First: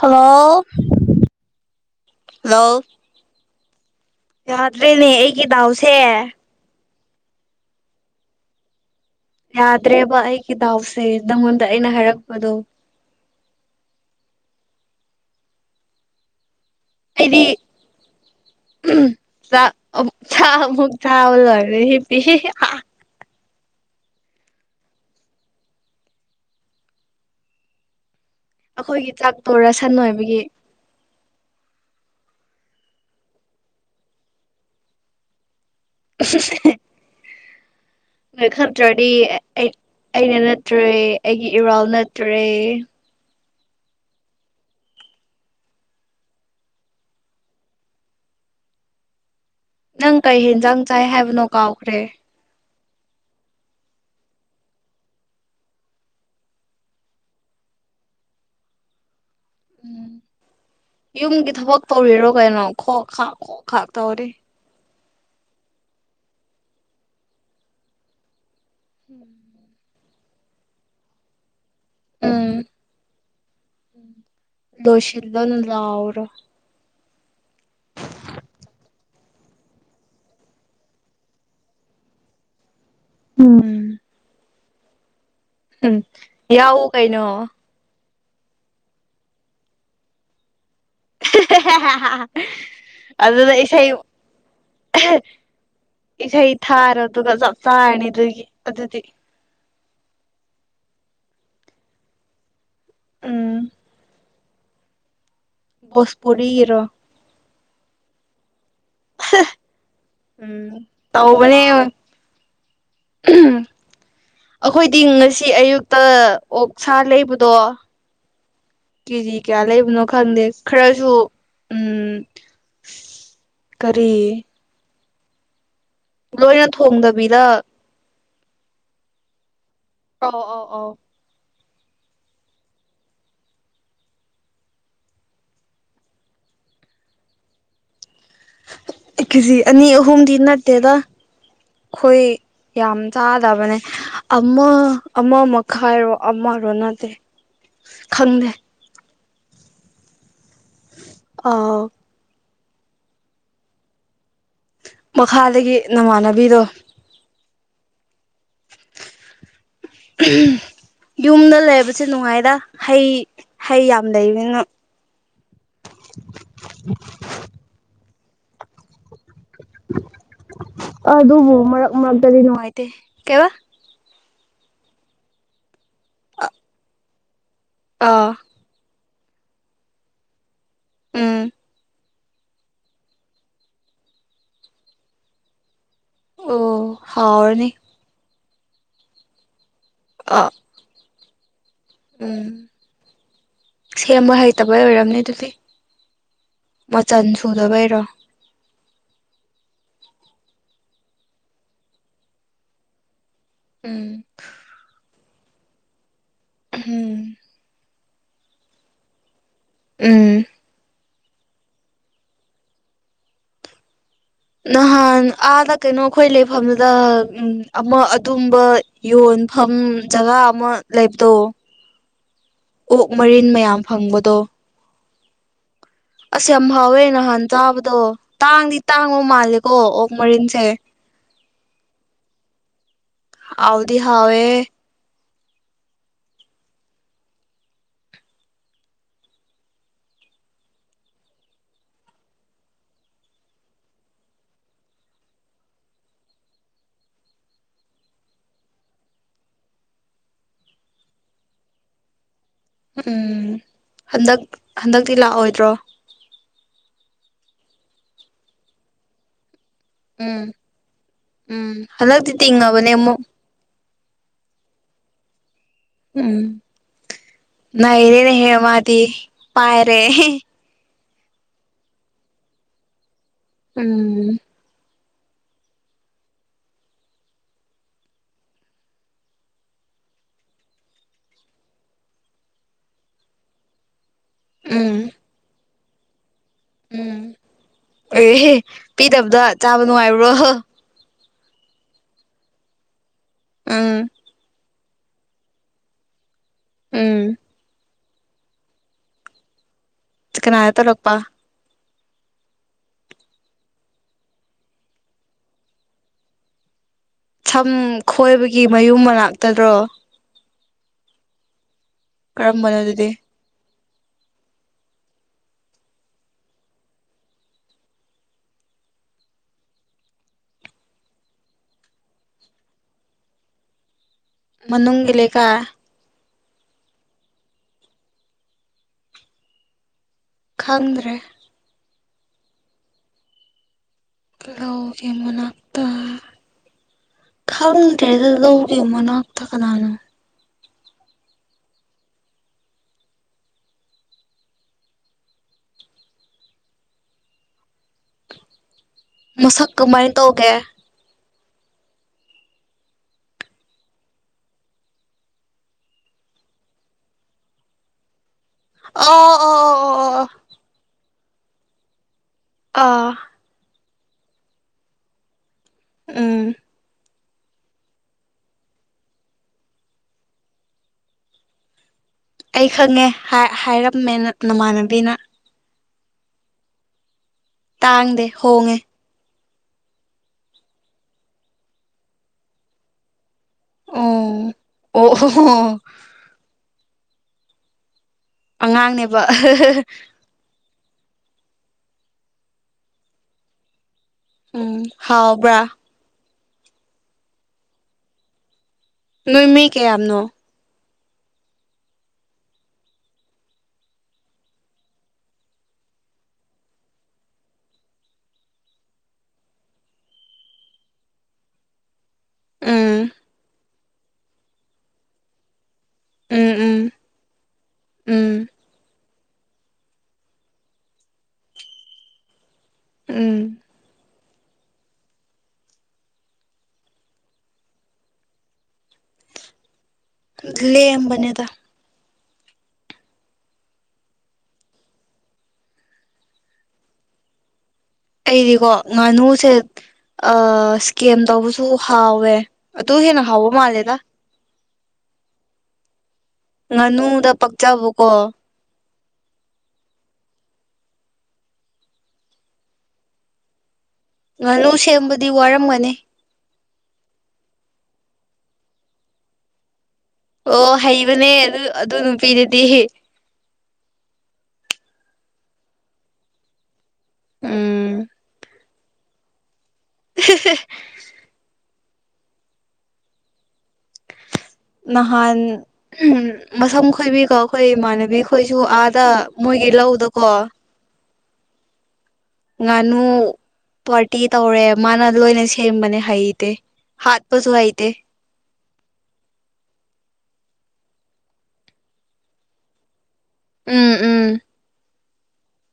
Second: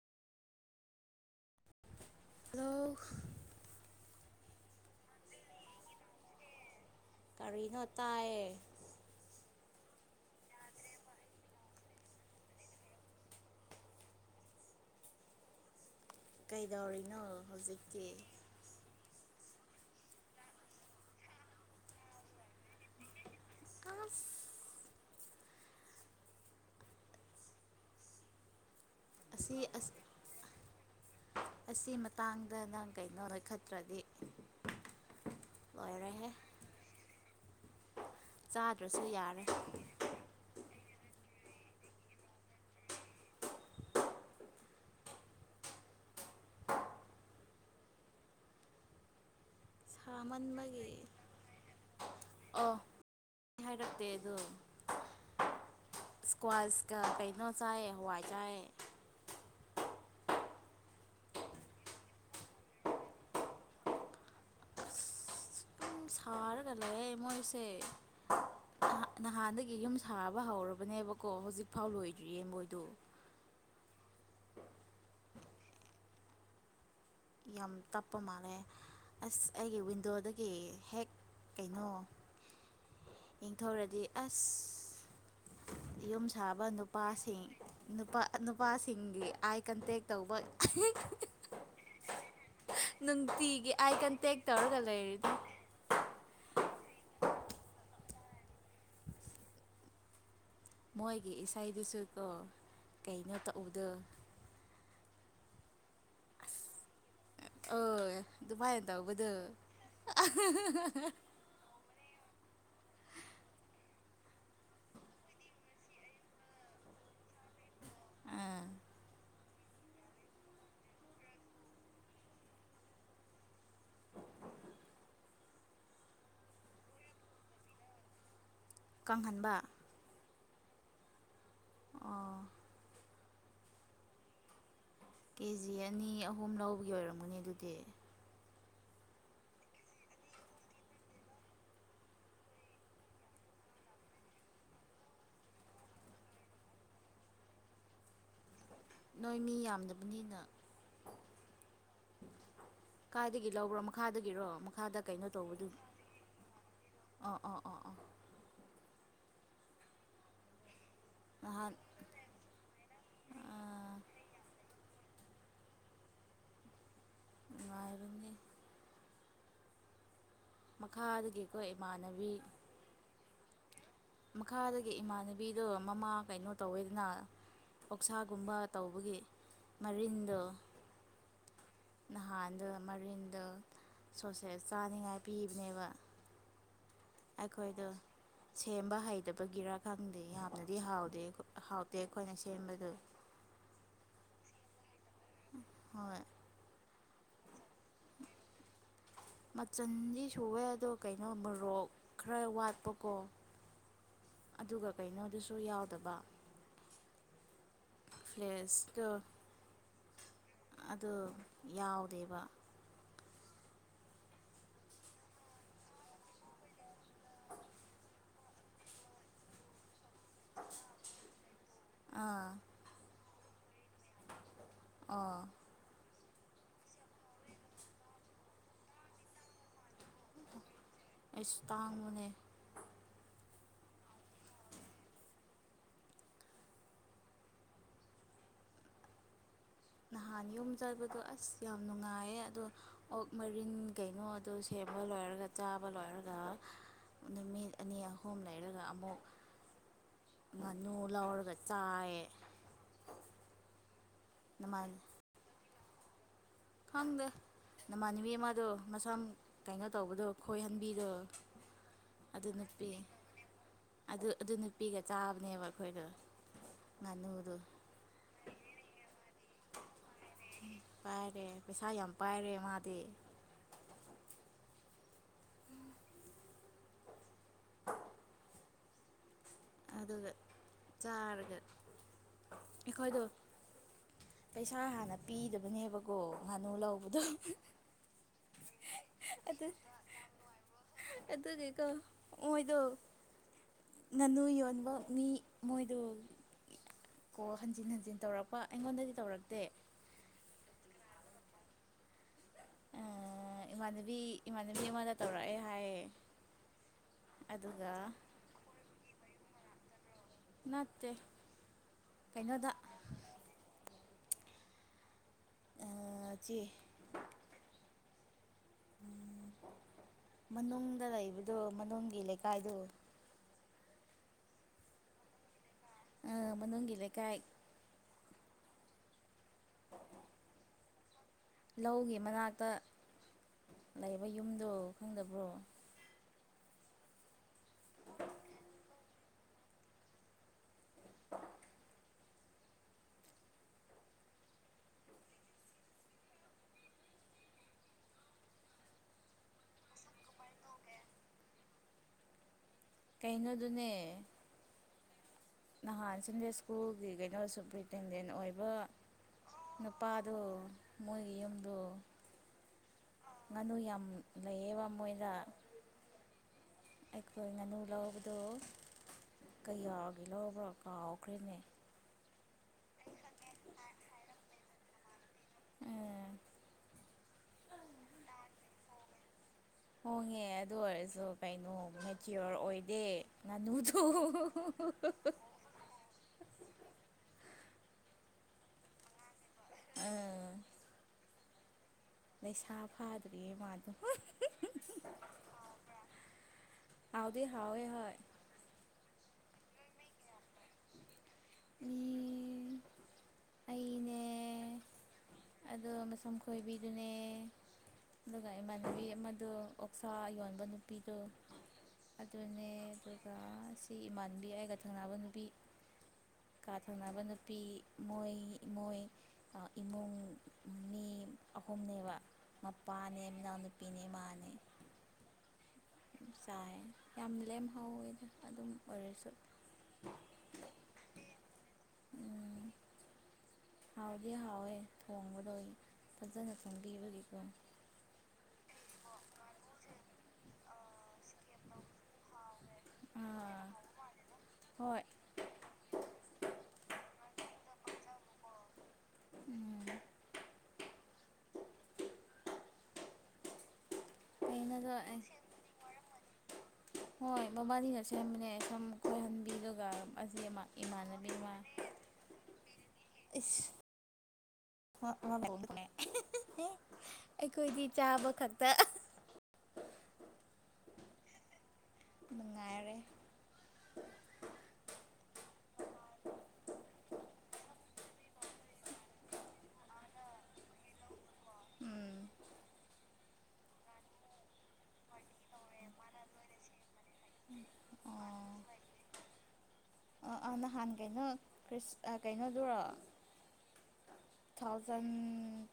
Hello hello ꯌꯥꯗ꯭ꯔꯦꯅꯦ ꯑꯩꯒꯤ ꯗꯥꯎꯁꯦ꯫ ꯀꯔꯤꯅꯣ ꯇꯥꯏꯌꯦ ꯌꯥꯗ꯭ꯔꯦꯕ ꯑꯩꯒꯤ ꯗꯥꯎꯁꯦ ꯅꯪꯉꯣꯟꯗ ꯑꯩꯅ ꯍꯥꯏꯔꯛꯄꯗꯣ꯫ ꯀꯩꯗꯧꯔꯤꯅꯣ ꯑꯩꯗꯤ ꯍꯧꯖꯤꯛꯇꯤ? ꯆꯥꯛ ꯆꯥꯛ ꯑꯃꯨꯛ ꯆꯥꯕꯥ ꯂꯣꯏꯔꯦ ꯍꯤꯞꯄꯤ꯫ ꯑꯁ ꯑꯈꯣꯏꯒꯤ ꯆꯥꯛꯇꯣ ꯑꯁꯤ ꯑꯁ ꯔꯁꯟ ꯑꯣꯏꯕꯒꯤ ꯑꯁꯤ ꯃꯇꯥꯡꯗ ꯅꯪ ꯀꯩꯅꯣ ꯅꯣꯏꯈꯠꯇ꯭ꯔꯗꯤ ꯂꯣꯏꯔꯦꯍꯦ ꯅꯣꯏ ꯆꯥꯗ꯭ꯔꯁꯨ ꯈꯠꯇ꯭ꯔꯗꯤ ꯌꯥꯔꯦ ꯑꯩ ꯑꯩꯅ ꯅꯠꯇ꯭ꯔꯦ ꯑꯩꯒꯤ ꯏꯔꯥꯜ ꯅꯠꯇ꯭ꯔꯦ꯫ ꯅꯪ ꯀꯩ ꯍꯦꯟꯖꯥꯡ ꯆꯥꯏ ꯁꯥꯃꯟꯕꯒꯤ ꯍꯥꯏꯕꯅꯣ ꯀꯥꯎꯈ꯭ꯔꯦ ꯑꯣ ꯍꯥꯏꯔꯛꯇꯦ ꯑꯗꯨ ꯏꯁꯀ꯭ꯋꯥꯁꯀ ꯀꯩꯅꯣ ꯆꯥꯏ ꯍꯋꯥꯏ ꯆꯥꯏ꯫ ꯎꯝ ꯌꯨꯝꯒꯤ ꯊꯕꯛ ꯇꯧꯔꯤꯔꯣ ꯀꯩꯅꯣ ꯈꯣꯛ ꯈꯥꯛ ꯈꯣꯛ ꯈꯥꯛ ꯇꯧꯔꯤ꯫ ꯑꯗꯨꯝ ꯁꯥꯔꯒ ꯂꯩꯌꯦ ꯃꯣꯏꯁꯦ ꯅꯍꯥ ꯅꯍꯥꯟꯗꯒꯤ ꯌꯨꯝ ꯁꯥꯕ ꯍꯧꯔꯕꯅꯦꯕꯀꯣ ꯍꯧꯖꯤꯛꯐꯥꯎ ꯂꯣꯏꯗ꯭ꯔꯤꯌꯦ ꯎꯝ ꯃꯣꯏꯗꯣ꯫ ꯂꯣꯏꯁꯤꯜꯂꯣꯅ ꯂꯥꯎꯔꯣ ꯌꯥꯝ ꯇꯞꯄ ꯃꯥꯜꯂꯦ꯫ ꯑꯁ ꯑꯩꯒꯤ ꯋꯤꯟꯗꯣꯗꯒꯤ ꯍꯦꯛ ꯀꯩꯅꯣ ꯎꯝ ꯌꯦꯡꯊꯧꯔꯗꯤ ꯑꯁ ꯎꯝ ꯌꯨꯝ ꯁꯥꯕ ꯌꯥꯎꯎ ꯀꯩꯅꯣ ꯅꯨꯄꯥꯁꯤꯡ ꯅꯨꯄꯥ ꯅꯨꯄꯥꯁꯤꯡꯒꯤ ꯑꯥꯏ ꯀꯟꯇꯦꯛ ꯇꯧꯕ [unintelligible] ꯑꯗꯨꯗ ꯅꯨꯡꯇꯤꯒꯤ ꯏꯁꯩ ꯑꯥꯏ ꯀꯟꯇꯦꯛ ꯇꯧꯔꯒ ꯂꯩꯔꯤꯗ꯫ ꯏꯁꯩ ꯊꯥꯔ ꯑꯗꯨꯒ ꯆꯞ ꯆꯥꯔꯅꯤ ꯑꯗꯨꯒꯤ ꯑꯗꯨꯗꯤ꯫ ꯃꯣꯏꯒꯤ ꯏꯁꯩꯗꯨꯁꯨ ꯀꯣ ꯀꯩꯅꯣ ꯎꯝ ꯇꯧꯗ ꯚꯣꯁꯄꯨꯔꯤꯒꯤꯔꯣ? ꯑ ꯑꯗꯨꯗꯨꯕꯃꯥꯏꯅ ꯇꯧꯕꯗꯨ ꯎꯝ [unintelligible] ꯑꯈꯣꯏꯗꯤ ꯉꯁꯤ ꯑꯌꯨꯛꯇ ꯑꯣꯛꯁꯥ ꯂꯩꯕꯗꯣ ꯑꯥ ꯀꯦꯖꯤ ꯀꯌꯥ ꯂꯩꯕꯅꯣ ꯈꯪꯗꯦ ꯈꯔꯁꯨ ꯎꯝ ꯀꯔꯤ ꯂꯣꯏꯔ ꯊꯣꯡꯗꯕꯤꯗ ꯀꯥꯡꯍꯟꯕ ꯑꯧ ꯑꯣ ꯑꯣ ꯑꯥ ꯀꯦꯖꯤ ꯑꯅꯤ ꯑꯍꯨꯝ ꯂꯧꯕꯒꯤ ꯑꯣꯏꯔꯝꯒꯅꯤ ꯑꯗꯨꯗꯤ ꯀꯦꯖꯤ ꯑꯅꯤ ꯑꯍꯨꯝꯗꯤ ꯅꯠꯇꯦꯗ ꯈꯣꯏ ꯌꯥꯝ ꯆꯥꯗꯕꯅꯦ ꯑꯃ ꯑꯃ ꯃꯈꯥꯏꯔꯣ ꯑꯃꯔꯣ ꯅꯠꯇꯦ ꯈꯪꯗꯦ ꯅꯣꯏ ꯃꯤ ꯌꯥꯝꯗꯕꯅꯤꯅ ꯑꯥꯎ ꯀꯥꯏꯗꯒꯤ ꯂꯧꯕ꯭ꯔꯣ ꯃꯈꯥꯗꯒꯤꯔꯣ ꯃꯈꯥꯗ ꯀꯩꯅꯣ ꯇꯧꯕꯗꯨ ꯃꯈꯥꯗꯒꯤ ꯅꯃꯥꯟꯅꯕꯤꯗꯣ ꯑꯥ ꯑꯥ ꯑꯣꯥ ꯌꯨꯝꯗ ꯅꯍꯥꯟ ꯂꯩꯕꯁꯦ ꯅꯨꯉꯥꯏꯔ ꯍꯩ ꯍꯩ ꯌꯥꯝ ꯂꯩꯕꯅꯤꯅ [unintelligible] ꯉꯥꯏꯕꯅꯦ ꯑ ꯑꯗꯨꯕꯨ ꯃꯈꯥꯗꯒꯤꯀꯣ ꯃꯔꯛ ꯏꯃꯥꯟꯅꯕꯤ ꯃꯔꯛꯇꯗꯤ ꯅꯨꯉꯥꯏꯇꯦ ꯀꯦꯋꯥ ꯃꯈꯥꯗꯒꯤ ꯏꯃꯥꯟꯅꯕꯤꯗꯣ ꯃꯃꯥ ꯀꯩꯅꯣ ꯇꯧꯋꯦꯗꯅ ꯑꯥ ꯑꯣꯛꯁꯥꯒꯨꯝꯕ ꯇꯧꯕꯒꯤ ꯃꯔꯤꯟꯗꯣ ꯎꯝ ꯅꯍꯥꯟꯗꯣ ꯃꯔꯤꯟꯗꯣ ꯁꯣꯁꯦꯁ ꯆꯥꯅꯤꯉꯥꯏ ꯄꯤꯕꯅꯦꯕ ꯑꯣ ꯍꯥꯎꯔꯅꯤ ꯑꯩꯈꯣꯏꯗꯣ ꯁꯦꯝꯕ ꯍꯩꯇꯕꯒꯤꯔꯥ ꯈꯪꯗꯦ ꯑꯥ ꯌꯥꯝꯅꯗꯤ ꯍꯥꯎꯗꯦ ꯍꯥꯎ ꯎꯝ ꯁꯦꯝꯕ ꯍꯩꯇꯕꯩ ꯑꯣꯏꯔꯝꯅꯤ ꯗꯨꯗꯤ ꯍꯣꯏ ꯃꯆꯟ ꯁꯨꯗꯕꯩꯔꯣ ꯃꯆꯟꯗꯤ ꯁꯨꯋꯦ ꯑꯗꯣ ꯀꯩꯅꯣ ꯃꯔꯣꯛ ꯈꯔ ꯋꯥꯠꯄꯀꯣ ꯎꯝ ꯑꯗꯨꯒ ꯀꯩꯅꯣꯗꯨꯁꯨ ꯌꯥꯎꯗꯕ ꯎꯝ ꯐ꯭ꯂꯦꯁꯇꯣ ꯎꯝ ꯑꯗꯣ ꯌꯥꯎꯗꯦꯕ ꯅꯍꯥꯟ ꯑꯥꯗ ꯀꯩꯅꯣꯈꯣꯏ ꯂꯩꯐꯝꯗ ꯎꯝ ꯑꯃ ꯑꯗꯨꯝꯕ ꯌꯣꯟꯐꯝ ꯖꯒꯥ ꯑꯃ ꯂꯩꯕꯗꯣ ꯑꯥ ꯑꯣꯛ ꯃꯔꯤꯟ ꯃꯌꯥꯝ ꯐꯪꯕꯗꯣ ꯑꯥ ꯑꯁ ꯌꯥꯝ ꯍꯥꯎꯋꯦ ꯅꯍꯥꯟ ꯆꯥꯕꯗꯣ ꯇꯥꯡꯗꯤ ꯇꯥꯡꯕ ꯃꯥꯜꯂꯦꯀꯣ ꯑꯣꯛ ꯃꯔꯤꯟꯁꯦ ꯑꯩꯁ ꯇꯥꯡꯕꯅꯦ ꯍꯥꯎꯗꯤ ꯍꯥꯎꯋꯦꯍꯦ ꯅꯍꯥꯟ ꯌꯨꯝ ꯆꯠꯕꯗꯣ ꯑꯁ ꯌꯥꯝ ꯅꯨꯉꯥꯏꯌꯦ ꯑꯗꯣ ꯑꯣꯛ ꯃꯔꯤꯟ ꯀꯩꯅꯣ ꯑꯗꯨ ꯁꯦꯝꯕ ꯂꯣꯏꯔꯒ ꯆꯥꯕ ꯂꯣꯏꯔꯒ ꯅꯨꯃꯤꯠ ꯑꯅꯤ ꯑꯍꯨꯝ ꯂꯩꯔꯒ ꯑꯃꯨꯛ ꯉꯥꯅꯨ ꯂꯧꯔꯒ ꯆꯥꯏꯌꯦ ꯎꯝ ꯍꯟꯗꯛ ꯅꯃꯥꯟ ꯍꯟꯗꯛꯇꯤ ꯂꯥꯑꯣꯏꯗ꯭ꯔꯣ ꯈꯪꯗꯦ ꯅꯃꯥꯟꯅꯕꯤ ꯑꯃꯗꯣ ꯃꯁꯝ ꯀꯩꯅꯣ ꯇꯧꯕꯗꯣ ꯎꯝ ꯈꯣꯏꯍꯟꯕꯤꯗꯣ ꯎꯝ ꯍꯟꯗꯛꯇꯤ ꯑꯗꯨ ꯅꯨꯄꯤ ꯇꯤꯡꯉꯕꯅꯦ ꯑꯃꯨꯛ ꯑꯗꯨ ꯑꯗꯨ ꯅꯨꯄꯤꯒ ꯆꯥꯕꯅꯦꯕ ꯑꯩꯈꯣꯏꯗꯣ ꯉꯥꯅꯨꯗꯣ ꯅꯩꯔꯦꯅꯦ ꯍꯦ ꯃꯥꯗꯤ ꯄꯥꯏꯔꯦ ꯄꯥꯏꯔꯦ ꯄꯩꯁꯥ ꯌꯥꯝ ꯄꯥꯏꯔꯦ ꯃꯥꯗꯤ ꯎꯝ ꯑꯗꯨꯗ ꯆꯥꯔꯒ ꯑꯩꯈꯣꯏꯗꯣ ꯄꯩꯁꯥ ꯎꯝ ꯍꯥꯟꯅ ꯄꯤꯗꯕꯅꯦꯕꯀꯣ ꯉꯥꯅꯨ ꯎꯝ ꯂꯧꯕꯗꯣ ꯑꯦꯍꯦ ꯄꯤꯗꯕꯗ ꯆꯥꯕ ꯅꯨꯡꯉꯥꯏꯕ꯭ꯔꯣ ꯑꯗꯨꯒꯤꯀꯣ ꯃꯣꯏꯗꯣ ꯎꯝ ꯉꯥꯅꯨ ꯌꯣꯟꯕ ꯃꯤ ꯃꯣꯏꯗꯣ ꯎꯝ ꯑꯣ ꯍꯟꯖꯤꯟ ꯍꯟꯖꯤꯟ ꯇꯧꯔꯛꯄ ꯑꯩꯉꯣꯟꯗꯗꯤ ꯇꯧꯔꯛꯇꯦ ꯀꯅꯗ ꯇꯧꯔꯛꯄꯥ ꯑ ꯏꯃꯥꯟꯅꯕꯤ ꯏꯃꯥꯟꯅꯕꯤ ꯑꯃꯗ ꯇꯧꯔꯛꯑꯦ ꯍꯥꯏꯌꯦ ꯁꯝ ꯑꯗꯨꯒ ꯈꯣꯏꯕꯒꯤ ꯃꯌꯨꯝ ꯃꯅꯥꯛꯇꯔꯣ ꯅꯠꯇꯦ ꯀꯩꯅꯣꯗ ꯀꯔꯝꯕꯅꯣ ꯑꯗꯨꯗꯤ ꯑ ꯆꯦ ꯎꯝ ꯃꯅꯨꯡꯗ ꯂꯩꯕꯗꯣ ꯃꯅꯨꯡꯒꯤ ꯂꯩꯀꯥꯏꯗꯣ ꯃꯅꯨꯡꯒꯤ ꯂꯩꯀꯥꯢ ꯑ ꯃꯅꯨꯡꯒꯤ ꯂꯩꯀꯥꯏ [unintelligible] ꯈꯪꯗ꯭ꯔꯦ ꯂꯧꯒꯤ ꯃꯅꯥꯛꯇ ꯂꯩꯕ ꯌꯨꯝꯗꯣ ꯂꯧꯒꯤ ꯈꯪꯗꯕ꯭ꯔꯣ ꯃꯅꯥꯛꯇ ꯈꯪꯗ꯭ꯔꯦꯗ ꯂꯧꯒꯤ ꯃꯅꯥꯛꯇ ꯀꯅꯥꯅꯣ [unintelligible] ꯃꯁꯛ ꯀꯃꯥꯏꯟ ꯇꯧꯒꯦ ꯀꯩꯅꯣꯗꯨꯅꯦ ꯅꯍꯥꯟ ꯁꯟꯗꯦ ꯁ꯭ꯀꯨꯜꯒꯤ ꯀꯩꯅꯣꯁꯨ ꯄ꯭ꯔꯤ ꯇꯦꯟꯗꯦꯟ ꯑꯣꯏꯕ ꯑꯣ ꯑꯣ ꯑꯣ ꯑꯣ ꯑꯣ ꯅꯨꯄꯥꯗꯣ ꯃꯣꯏꯒꯤ ꯌꯨꯝꯗꯣ ꯑꯥ ꯉꯥꯅꯨ ꯌꯥꯝ ꯂꯩꯌꯦꯕ ꯃꯣꯏꯗ ꯎꯝ ꯑꯩꯈꯣꯏ ꯉꯥꯅꯨ ꯂꯧꯕꯗꯣ ꯀꯌꯥꯒꯤ ꯂꯧꯕ꯭ꯔꯥ ꯀꯥꯎꯈ꯭ꯔꯦꯅꯦ ꯑꯩ ꯈꯪꯉꯦ ꯍꯥꯏ ꯍꯥꯏꯔꯝꯃꯦ ꯅ ꯅꯃꯥꯟꯅꯕꯤꯅ ꯑꯥ ꯇꯥꯡꯗꯦ ꯍꯣꯡꯉꯦ ꯍꯣꯡꯉꯦ ꯑꯗꯨ ꯑꯣꯏꯔꯁꯨ ꯀꯩꯅꯣ ꯃꯦꯆꯤꯌꯣꯔ ꯑꯣꯏꯗꯦ ꯑꯣ ꯉꯅꯨꯗ‌ꯣ ꯑꯣ ꯑꯣ ꯑꯉꯥꯡꯅꯦꯕ ꯑꯥ ꯂꯩꯁꯥ ꯐꯥꯗ꯭ꯔꯤꯌꯦ ꯃꯥꯗꯣ ꯎꯝ ꯍꯥꯎꯕ꯭ꯔꯥ ꯍꯥꯎꯗꯤ ꯍꯥꯎꯋ‌ꯦ ꯍꯣꯏ ꯅꯣꯏ ꯃꯤ ꯀꯌꯥꯝꯅꯣ [unintelligible] ꯑꯩꯅꯦ ꯑꯗꯨꯒ ꯃꯁꯝ ꯈꯣꯏꯕꯤꯗꯨꯅꯦ ꯑꯗꯨꯒ ꯏꯃꯥꯟꯅꯕꯤ ꯑꯃꯗꫭ ꯑꯣꯛꯁꯥ ꯌꯣꯟꯕ ꯅꯨꯄꯤꯗꯨ ꯑꯗꯨꯅꯦ ꯎꯝ ꯑꯗꯨꯒ ꯁꯤ ꯏꯃꯥꯟꯕꯤ ꯑꯩꯒ ꯊꯪꯅꯕ ꯅꯨꯄꯤ ꯎꯝ ꯀꯥ ꯎꯝ ꯊꯣꯡꯅꯕ ꯅꯨꯄꯤ ꯃꯣꯏ ꯎꯝ ꯏꯃꯣꯏ ꯏꯃꯨꯡ ꯃꯤ ꯑꯍꯨꯝꯅꯦꯕ ꯃꯄꯥꯅꯦ ꯎꯝ ꯃꯅꯥꯎꯅꯨꯄꯤꯅꯦ ꯃꯥꯅꯦ ꯆꯥꯏ ꯌꯥꯝ ꯂꯦꯝꯍꯥꯎꯋꯦꯗ ꯑꯗꯨꯝ ꯑꯣꯏꯔꯁꯨ ꯂꯦꯝꯕꯅꯦꯗ ꯍꯥꯎꯗꯤ ꯍꯥꯎꯋꯦ ꯊꯣꯡꯕꯗꯣ ꯐꯖꯅ ꯊꫭꯡꯕꯤꯕꯒꯤꯀꯣ ꯑꯩꯗꯤꯀꯣ ꯉꯥꯅꯨꯁꯦ ꯏꯁꯀꯦꯝ ꯇꯧꯕ ꯁꯨ ꯍꯥꯎꯋꯦ ꯑꯇꯨ ꯍꯦꯟꯅ ꯈꯥꯎꯕ ꯑꯥ ꯃꯥꯜꯂꯦꯗ ꯍꯣꯏ ꯉꯥꯅꯨꯗ ꯄꯛꯆꯕꯀꯣ ꯎꯝ ꯉꯥꯅꯨ ꯑꯩꯅꯒ ꯁꯦꯝꯕꯗꯤ ꯋꯥꯔꯝꯒꯅꯤ ꯍꯣꯏ ꯃꯕꯥꯅꯤꯅ ꯁꯦꯝꯕꯅꯦ ꯁꯝ ꯈꯣꯏꯍꯟꯕꯤꯕꯒ ꯑꯁꯤ ꯑꯃꯥ ꯑꯣ ꯏꯃꯥꯟꯅꯕꯤ ꯍꯩꯕꯅꯦ ꯑꯃꯥ ꯑꯗꯨ ꯑꯗꯨ ꯅꯨꯄꯤꯗꯨꯗꯤ ꯏꯁ [unintelligible] ꯑꯩꯈꯣꯏꯗꯤ ꯆꯥꯕ ꯈꯛꯇ [unintelligible] ꯅꯨꯡꯉꯥꯏꯔꯦ ꯅꯍꯥꯟ ꯃꯁꯝ ꯈꯣꯏꯕꯤꯀꯣ ꯑꯩꯈꯣꯏ ꯏꯃꯥꯟꯅꯕꯤ ꯈꯣꯏꯁꯨ ꯑꯥꯗ ꯃꯣꯏꯒꯤ ꯂꯧꯗꯀꯣ ꯎꯝ ꯉꯥꯅꯨ ꯄꯥꯔꯇꯤ ꯇꯧꯔꯦ ꯃꯥꯅ ꯂꯣꯏꯅ ꯁꯦꯝꯕꯅꯦ ꯍꯩꯇꯦ ꯍꯥꯠꯄꯁꯨ ꯍꯩꯇꯦ ꯑꯥ ꯑꯥ ꯅꯍꯥꯟ ꯀꯩꯅꯣ ꯈ꯭ꯔꯤꯁ ꯀꯩꯅꯣꯗꯨꯔꯣ ꯎꯝ ꯎꯝ ꯇꯨ ꯊꯥꯎꯖꯟ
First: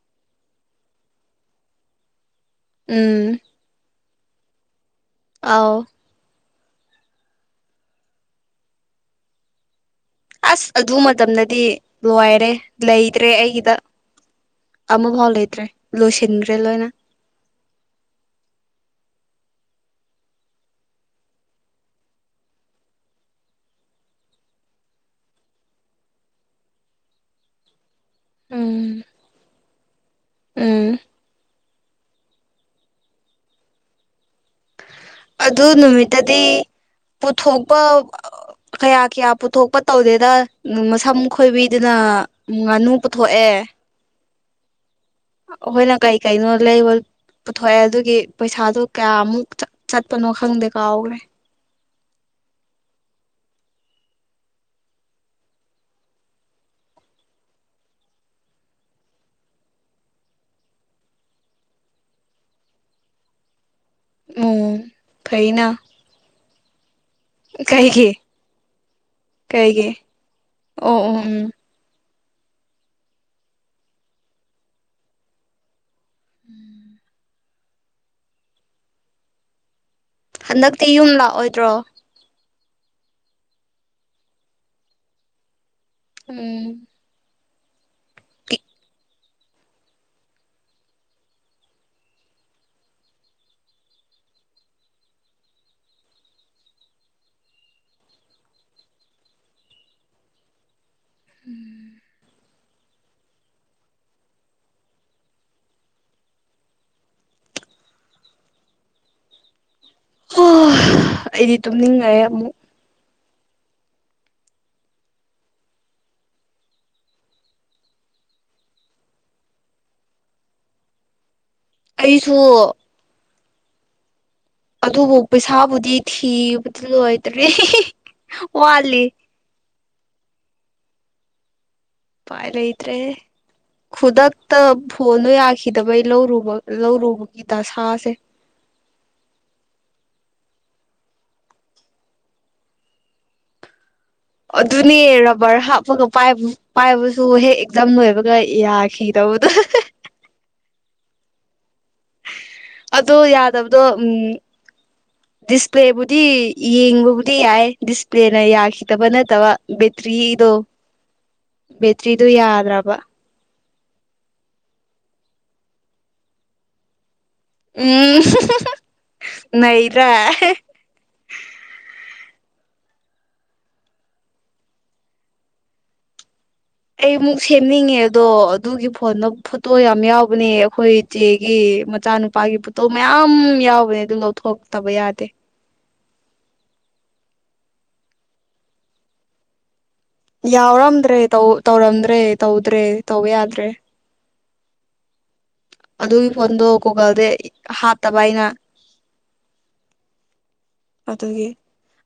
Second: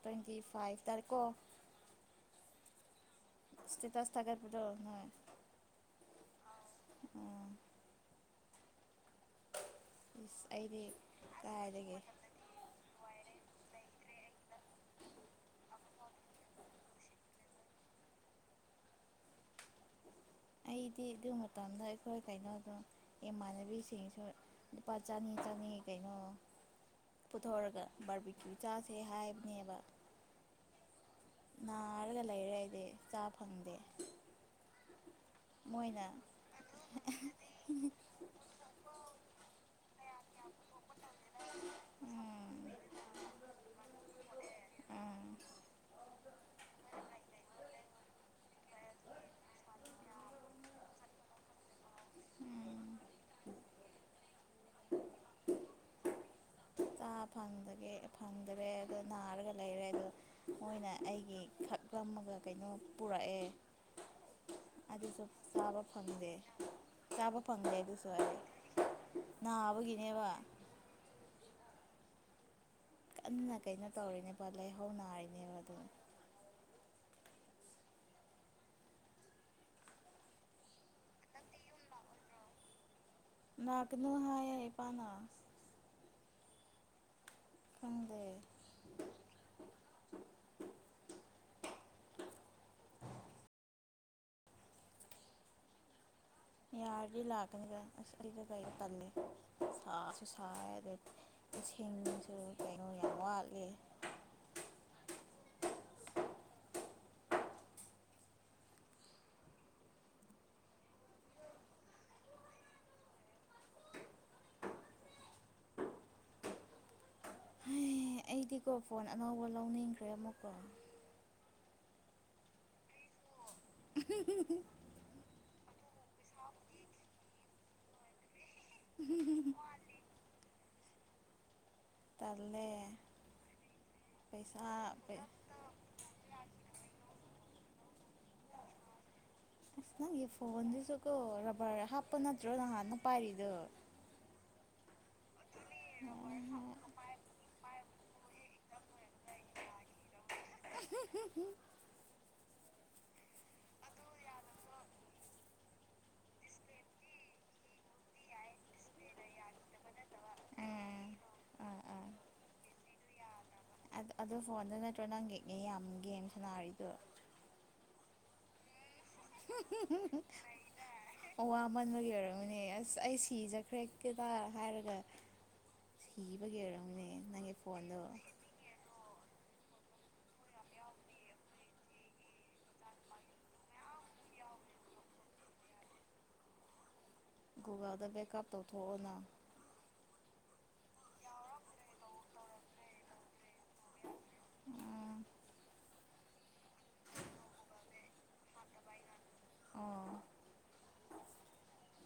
ꯇ꯭ꯋꯦꯟꯇꯤ ꯐꯥꯏꯚ ꯇꯥꯔꯦꯀꯣ ꯎꯝ ꯏꯁꯇꯦꯇꯥꯁ ꯊꯥꯒꯠꯄꯗꫭ ꯅꫭ ꯑꯥꯎ ꯑꯣ ꯏꯁ ꯑꯁ ꯑꯩꯗꯤ ꯑꯗꯨ ꯃꯇꯝꯗꯗꯤ ꯀꯥꯏꯗꯒꯤ ꯂꯣꯏꯔꯦ ꯂꯩꯇ꯭ꯔꯦ ꯑꯩꯒꯤꯗ ꯑꯃꯐꯥꯎ ꯂꯩꯇ꯭ꯔꯦ ꯂꯣꯏꯁꯤꯟꯈ꯭ꯔꯦ ꯂꯣꯏꯅ ꯑꯩꯗꯤ ꯑꯗꯨ ꯃꯇꯝꯗ ꯑꯩꯈꯣꯏ ꯀꯩꯅꯣꯗꯣ ꯏꯃꯥꯟꯅꯕꯤꯁꯤꯡꯁꯨ ꯂꯨꯄꯥ ꯆꯅꯤ ꯆꯅꯤ ꯀꯩꯅꯣ ꯄꯨꯊꯣꯛꯔꯒ ꯕꯥꯔꯕꯤ ꯆꯥꯁꯦ ꯎꯝ ꯍꯥꯏꯕꯅꯦꯕꯊ ꯎꯝ ꯅꯥꯔꯒ ꯂꯩꯔꯦ ꯑꯩꯗꯤ ꯆꯥ ꯐꯪꯗꯦ ꯑꯗꯨ ꯃꯣꯏꯅ ꯅꯨꯃꯤꯠꯇꯗꯤ ꯄꯨꯊꯣꯛꯄ ꯀꯌꯥ ꯀꯌꯥ ꯄꯨꯊꯣꯛꯄ ꯇꯧꯗꯦꯗ ꯃꯁꯝ ꯈꯣꯏꯕꯤꯗꯨꯅ ꯎꯝ ꯉꯥꯅꯨ ꯄꯨꯊꯣꯛꯑꯦ ꯎꯝ ꯑꯩꯈꯣꯏꯅ ꯀꯩ ꯀꯩꯅꯣ ꯂꯩꯕ ꯄꯨꯊꯣꯛꯑꯦ ꯑꯗꯨꯒꯤ ꯄꯩꯁꯥꯗꯨ ꯀꯌꯥꯃꯨꯛ ꯆꯠꯄꯅꯣ ꯈꯪꯗꯦ ꯀꯥꯎꯈ꯭ꯔꯦ ꯎꯝ ꯆꯥꯕ ꯐꯪꯗꯒꯦ ꯐꯪꯗ꯭ꯔꯦ ꯑꯗꯣ ꯅꯥꯔꯒ ꯂꯩꯔꯦ ꯑꯗꯣ ꯃꯣꯏꯅ ꯑꯩꯒꯤ ꯈꯛꯂꯝꯃꯒ ꯀꯩꯅꯣ ꯄꯨꯔꯛꯑꯦ ꯎꯝ ꯑꯗꯨꯁꯨ ꯐꯩꯅ ꯆꯥꯕ ꯐꯪꯗꯦ ꯆꯥꯕ ꯐꯪꯗꯦ ꯑꯗꯨꯁꯨ ꯀꯩꯒꯤ ꯑꯩ ꯀꯩꯒꯤ ꯅꯕꯒꯤꯅꯦꯕ ꯑꯣ ꯑꯣ ꯎꯝ ꯀꯟꯅ ꯀꯩꯅꯣ ꯇꯧꯔꯤꯅꯦꯕ ꯂꯥꯍꯧ ꯅꯥꯔꯤꯅꯦꯕ ꯑꯗꯣ [inaudible] ꯍꯟꯗꯛꯇꯤ ꯌꯨꯝ ꯂꯥꯛꯑꯣꯏꯗ꯭ꯔꯣ ꯅꯥꯛꯀꯅꯨ ꯍꯥꯏꯌꯦ ꯏꯄꯥꯅ ꯎꯝ ꯈꯪꯗꯦ ꯌꯥꯔꯗꯤ ꯂꯥꯛꯀꯅꯤꯗ ꯑꯁ ꯑꯩꯁꯨ ꯂꯩꯕ ꯇꯜꯂꯦ ꯁꯥꯁꯨ ꯁꯥꯏ ꯑꯗꯩ ꯏꯁꯤꯡꯁꯨ ꯀꯩꯅꯣ ꯌꯥꯝ ꯋꯥꯠꯂꯤ ꯍꯥ ꯑꯩꯗꯤ ꯇꯨꯝꯅꯤꯡꯉꯛꯑꯦ ꯑꯃꯨꯛ ꯍꯦ ꯑꯩꯗꯤꯀꯣ ꯐꯣꯟ ꯑꯅꯧꯕ ꯂꯧꯅꯤꯡꯈ꯭ꯔꯦ ꯑꯃꯨꯛꯀ ꯑꯩꯁꯨ [unintelligible] ꯑꯗꯨꯕꯨ ꯄꯩꯁꯥꯕꯨꯗꯤ ꯊꯤꯕꯗꯤ ꯂꯣꯏꯗ꯭ꯔꯤ ꯋꯥꯠꯂꯤ ꯎꯄꯥꯏ ꯇꯜꯂꯦ ꯂꯩꯇ꯭ꯔꯦ ꯈꯗꯛꯇ ꯄꯩꯁꯥ ꯐꯣꯟꯗꯣ ꯌꯥꯈꯤ ꯈꯤꯗꯕꯩ ꯂꯧꯔꯨꯕ ꯂꯧꯔꯨꯕꯒꯤ ꯗꯁꯥꯁꯦ ꯑꯁ ꯅꯪꯒꯤ ꯐꯣꯟꯗꯨꯁꯨꯀꯣ ꯔꯕꯔ ꯍꯥꯞꯄ ꯅꯠꯇ꯭ꯔꯣ ꯅꯍꯥꯟꯅ ꯄꯥꯏꯔꯤꯗꯣ ꯑꯗꯨꯅꯦ ꯔꯕꯔ ꯍꯥꯞꯄꯒ ꯄꯥꯏ ꯎꯝ ꯄꯥꯏꯕꯁꯨ ꯍꯦꯛ ꯆꯝ ꯂꯣꯏꯕꯒ ꯌꯥꯈꯤꯗꯕꯗꯣ [unintelligible] ꯑꯗꯣ ꯌꯥꯗꯕꯗꯣ ꯎꯝ ꯗꯤꯁꯄ꯭ꯂꯦꯕꯨꯗꯤ ꯌꯦꯡꯕꯕꯨꯗꯤ ꯌꯥꯏ ꯗꯤꯁꯄ꯭ꯂꯦꯅ ꯌꯥꯈꯤꯗꯕꯗꯤ ꯅꯠꯇꯕ ꯕꯦꯇ꯭ꯔꯤꯗꯣ ꯑꯥ ꯕꯦꯇ꯭ꯔꯤꯗꯨ ꯌꯥꯗ꯭ꯔꯕ ꯑꯗꯨ ꯑꯗꯨ ꯐꯣꯟꯗꯣ ꯅꯠꯇ꯭ꯔꯣ ꯅꯪꯒꯤ ꯑꯦꯌꯥꯝ ꯒꯦꯝ ꯁꯅꯥꯔꯤꯗꯣ ꯎꯝ ꯅꯩꯗ꯭ꯔꯥ [unintelligible] ꯑꯣ ꯋꯥꯃꯟꯕꯒꯤ ꯑꯣꯏꯔꯝꯒꯅꯤ ꯑꯁ ꯑꯩ ꯁꯤꯖꯈ꯭ꯔꯦ ꯀꯦꯗ ꯍꯥꯏꯔꯒ ꯀꯤꯕꯒꯤ ꯔ ꯑꯩꯃꯨꯛ ꯁꯦꯝꯅꯤꯡꯉꯦ ꯑꯗꯣ ꯑꯗꯨꯒꯤ ꯐꯣꯟꯗꯣ ꯐꯣꯇꯣ ꯌꯥꯝ ꯌꯥꯎꯕꯅꯦ ꯑꯩꯈꯣꯏ ꯏꯆꯦꯒꯤ ꯃꯆꯥꯅꯨꯄꯥꯒꯤ ꯐꯣꯇꯣ ꯃꯌꯥꯝ ꯌꯥꯎꯕꯅꯦ ꯑꯗꯨ ꯂꯧꯊꯣꯛꯇꯕ ꯌꯥꯗꯦ [unintelligible] ꯕꯦꯛꯀꯞ ꯇꯧꯊꯣꯛꯑꯣꯅ ꯌꯥꯎꯔꯝꯗ꯭ꯔꯦ ꯇꯧ ꯇꯧꯔꯝꯗ꯭ꯔꯦ ꯇꯧꯗ꯭ꯔꯦ ꯇꯧ ꯌꯥꯗ꯭ꯔꯦ ꯑꯗꯨꯒꯤ ꯐꯣꯟꯗꯣ ꯒꯨꯒꯜꯗ ꯍꯥꯞꯇꯕ ꯑꯩꯅ ꯑꯣ ꯑꯗꯨꯒꯤ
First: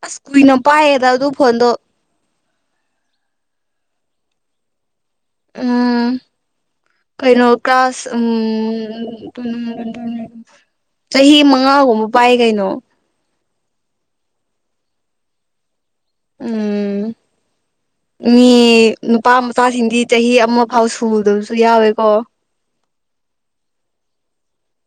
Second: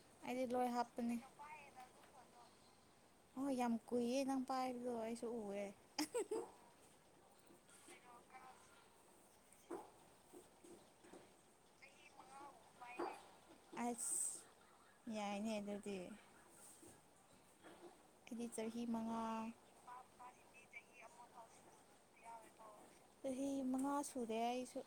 ꯑꯁ ꯑꯩꯗꯤ ꯀꯨꯏꯅ ꯂꯣꯏ ꯄꯥꯏꯌꯦꯗ ꯍꯥꯞꯄꯅꯦ ꯑꯗꯨ ꯐꯣꯟꯗꯣ ꯍꯣꯏ ꯌꯥꯝ ꯀꯨꯏꯌꯦ ꯅꯪ ꯄꯥꯏꯕꯗꯣ ꯑꯩꯁꯨ ꯎꯌꯦ ꯎꯝ ꯀꯩꯅꯣ ꯀꯥꯂ꯭ꯁ ꯎꯝ [unintelligible] ꯆꯍꯤ ꯃꯉꯥꯒꯨꯝꯕ ꯄꯥꯏ ꯀꯩꯅꯣ ꯑꯁ ꯌꯥꯏꯅꯦ ꯑꯗꯨꯗꯤ ꯎꯝ ꯑꯩꯗꯤ ꯃꯤ ꯆꯍꯤ ꯃꯉꯥ ꯅꯨꯄꯥ ꯃꯆꯥꯁꯤꯡꯗꯤ ꯆꯍꯤ ꯑꯃ ꯐꯥꯎ ꯁꯨꯗꯕꯁꯨ ꯌꯥꯎꯋꯦꯀꯣ ꯆꯍꯤ ꯃꯉꯥ ꯁꯨꯔꯦ ꯑꯩꯁꯨ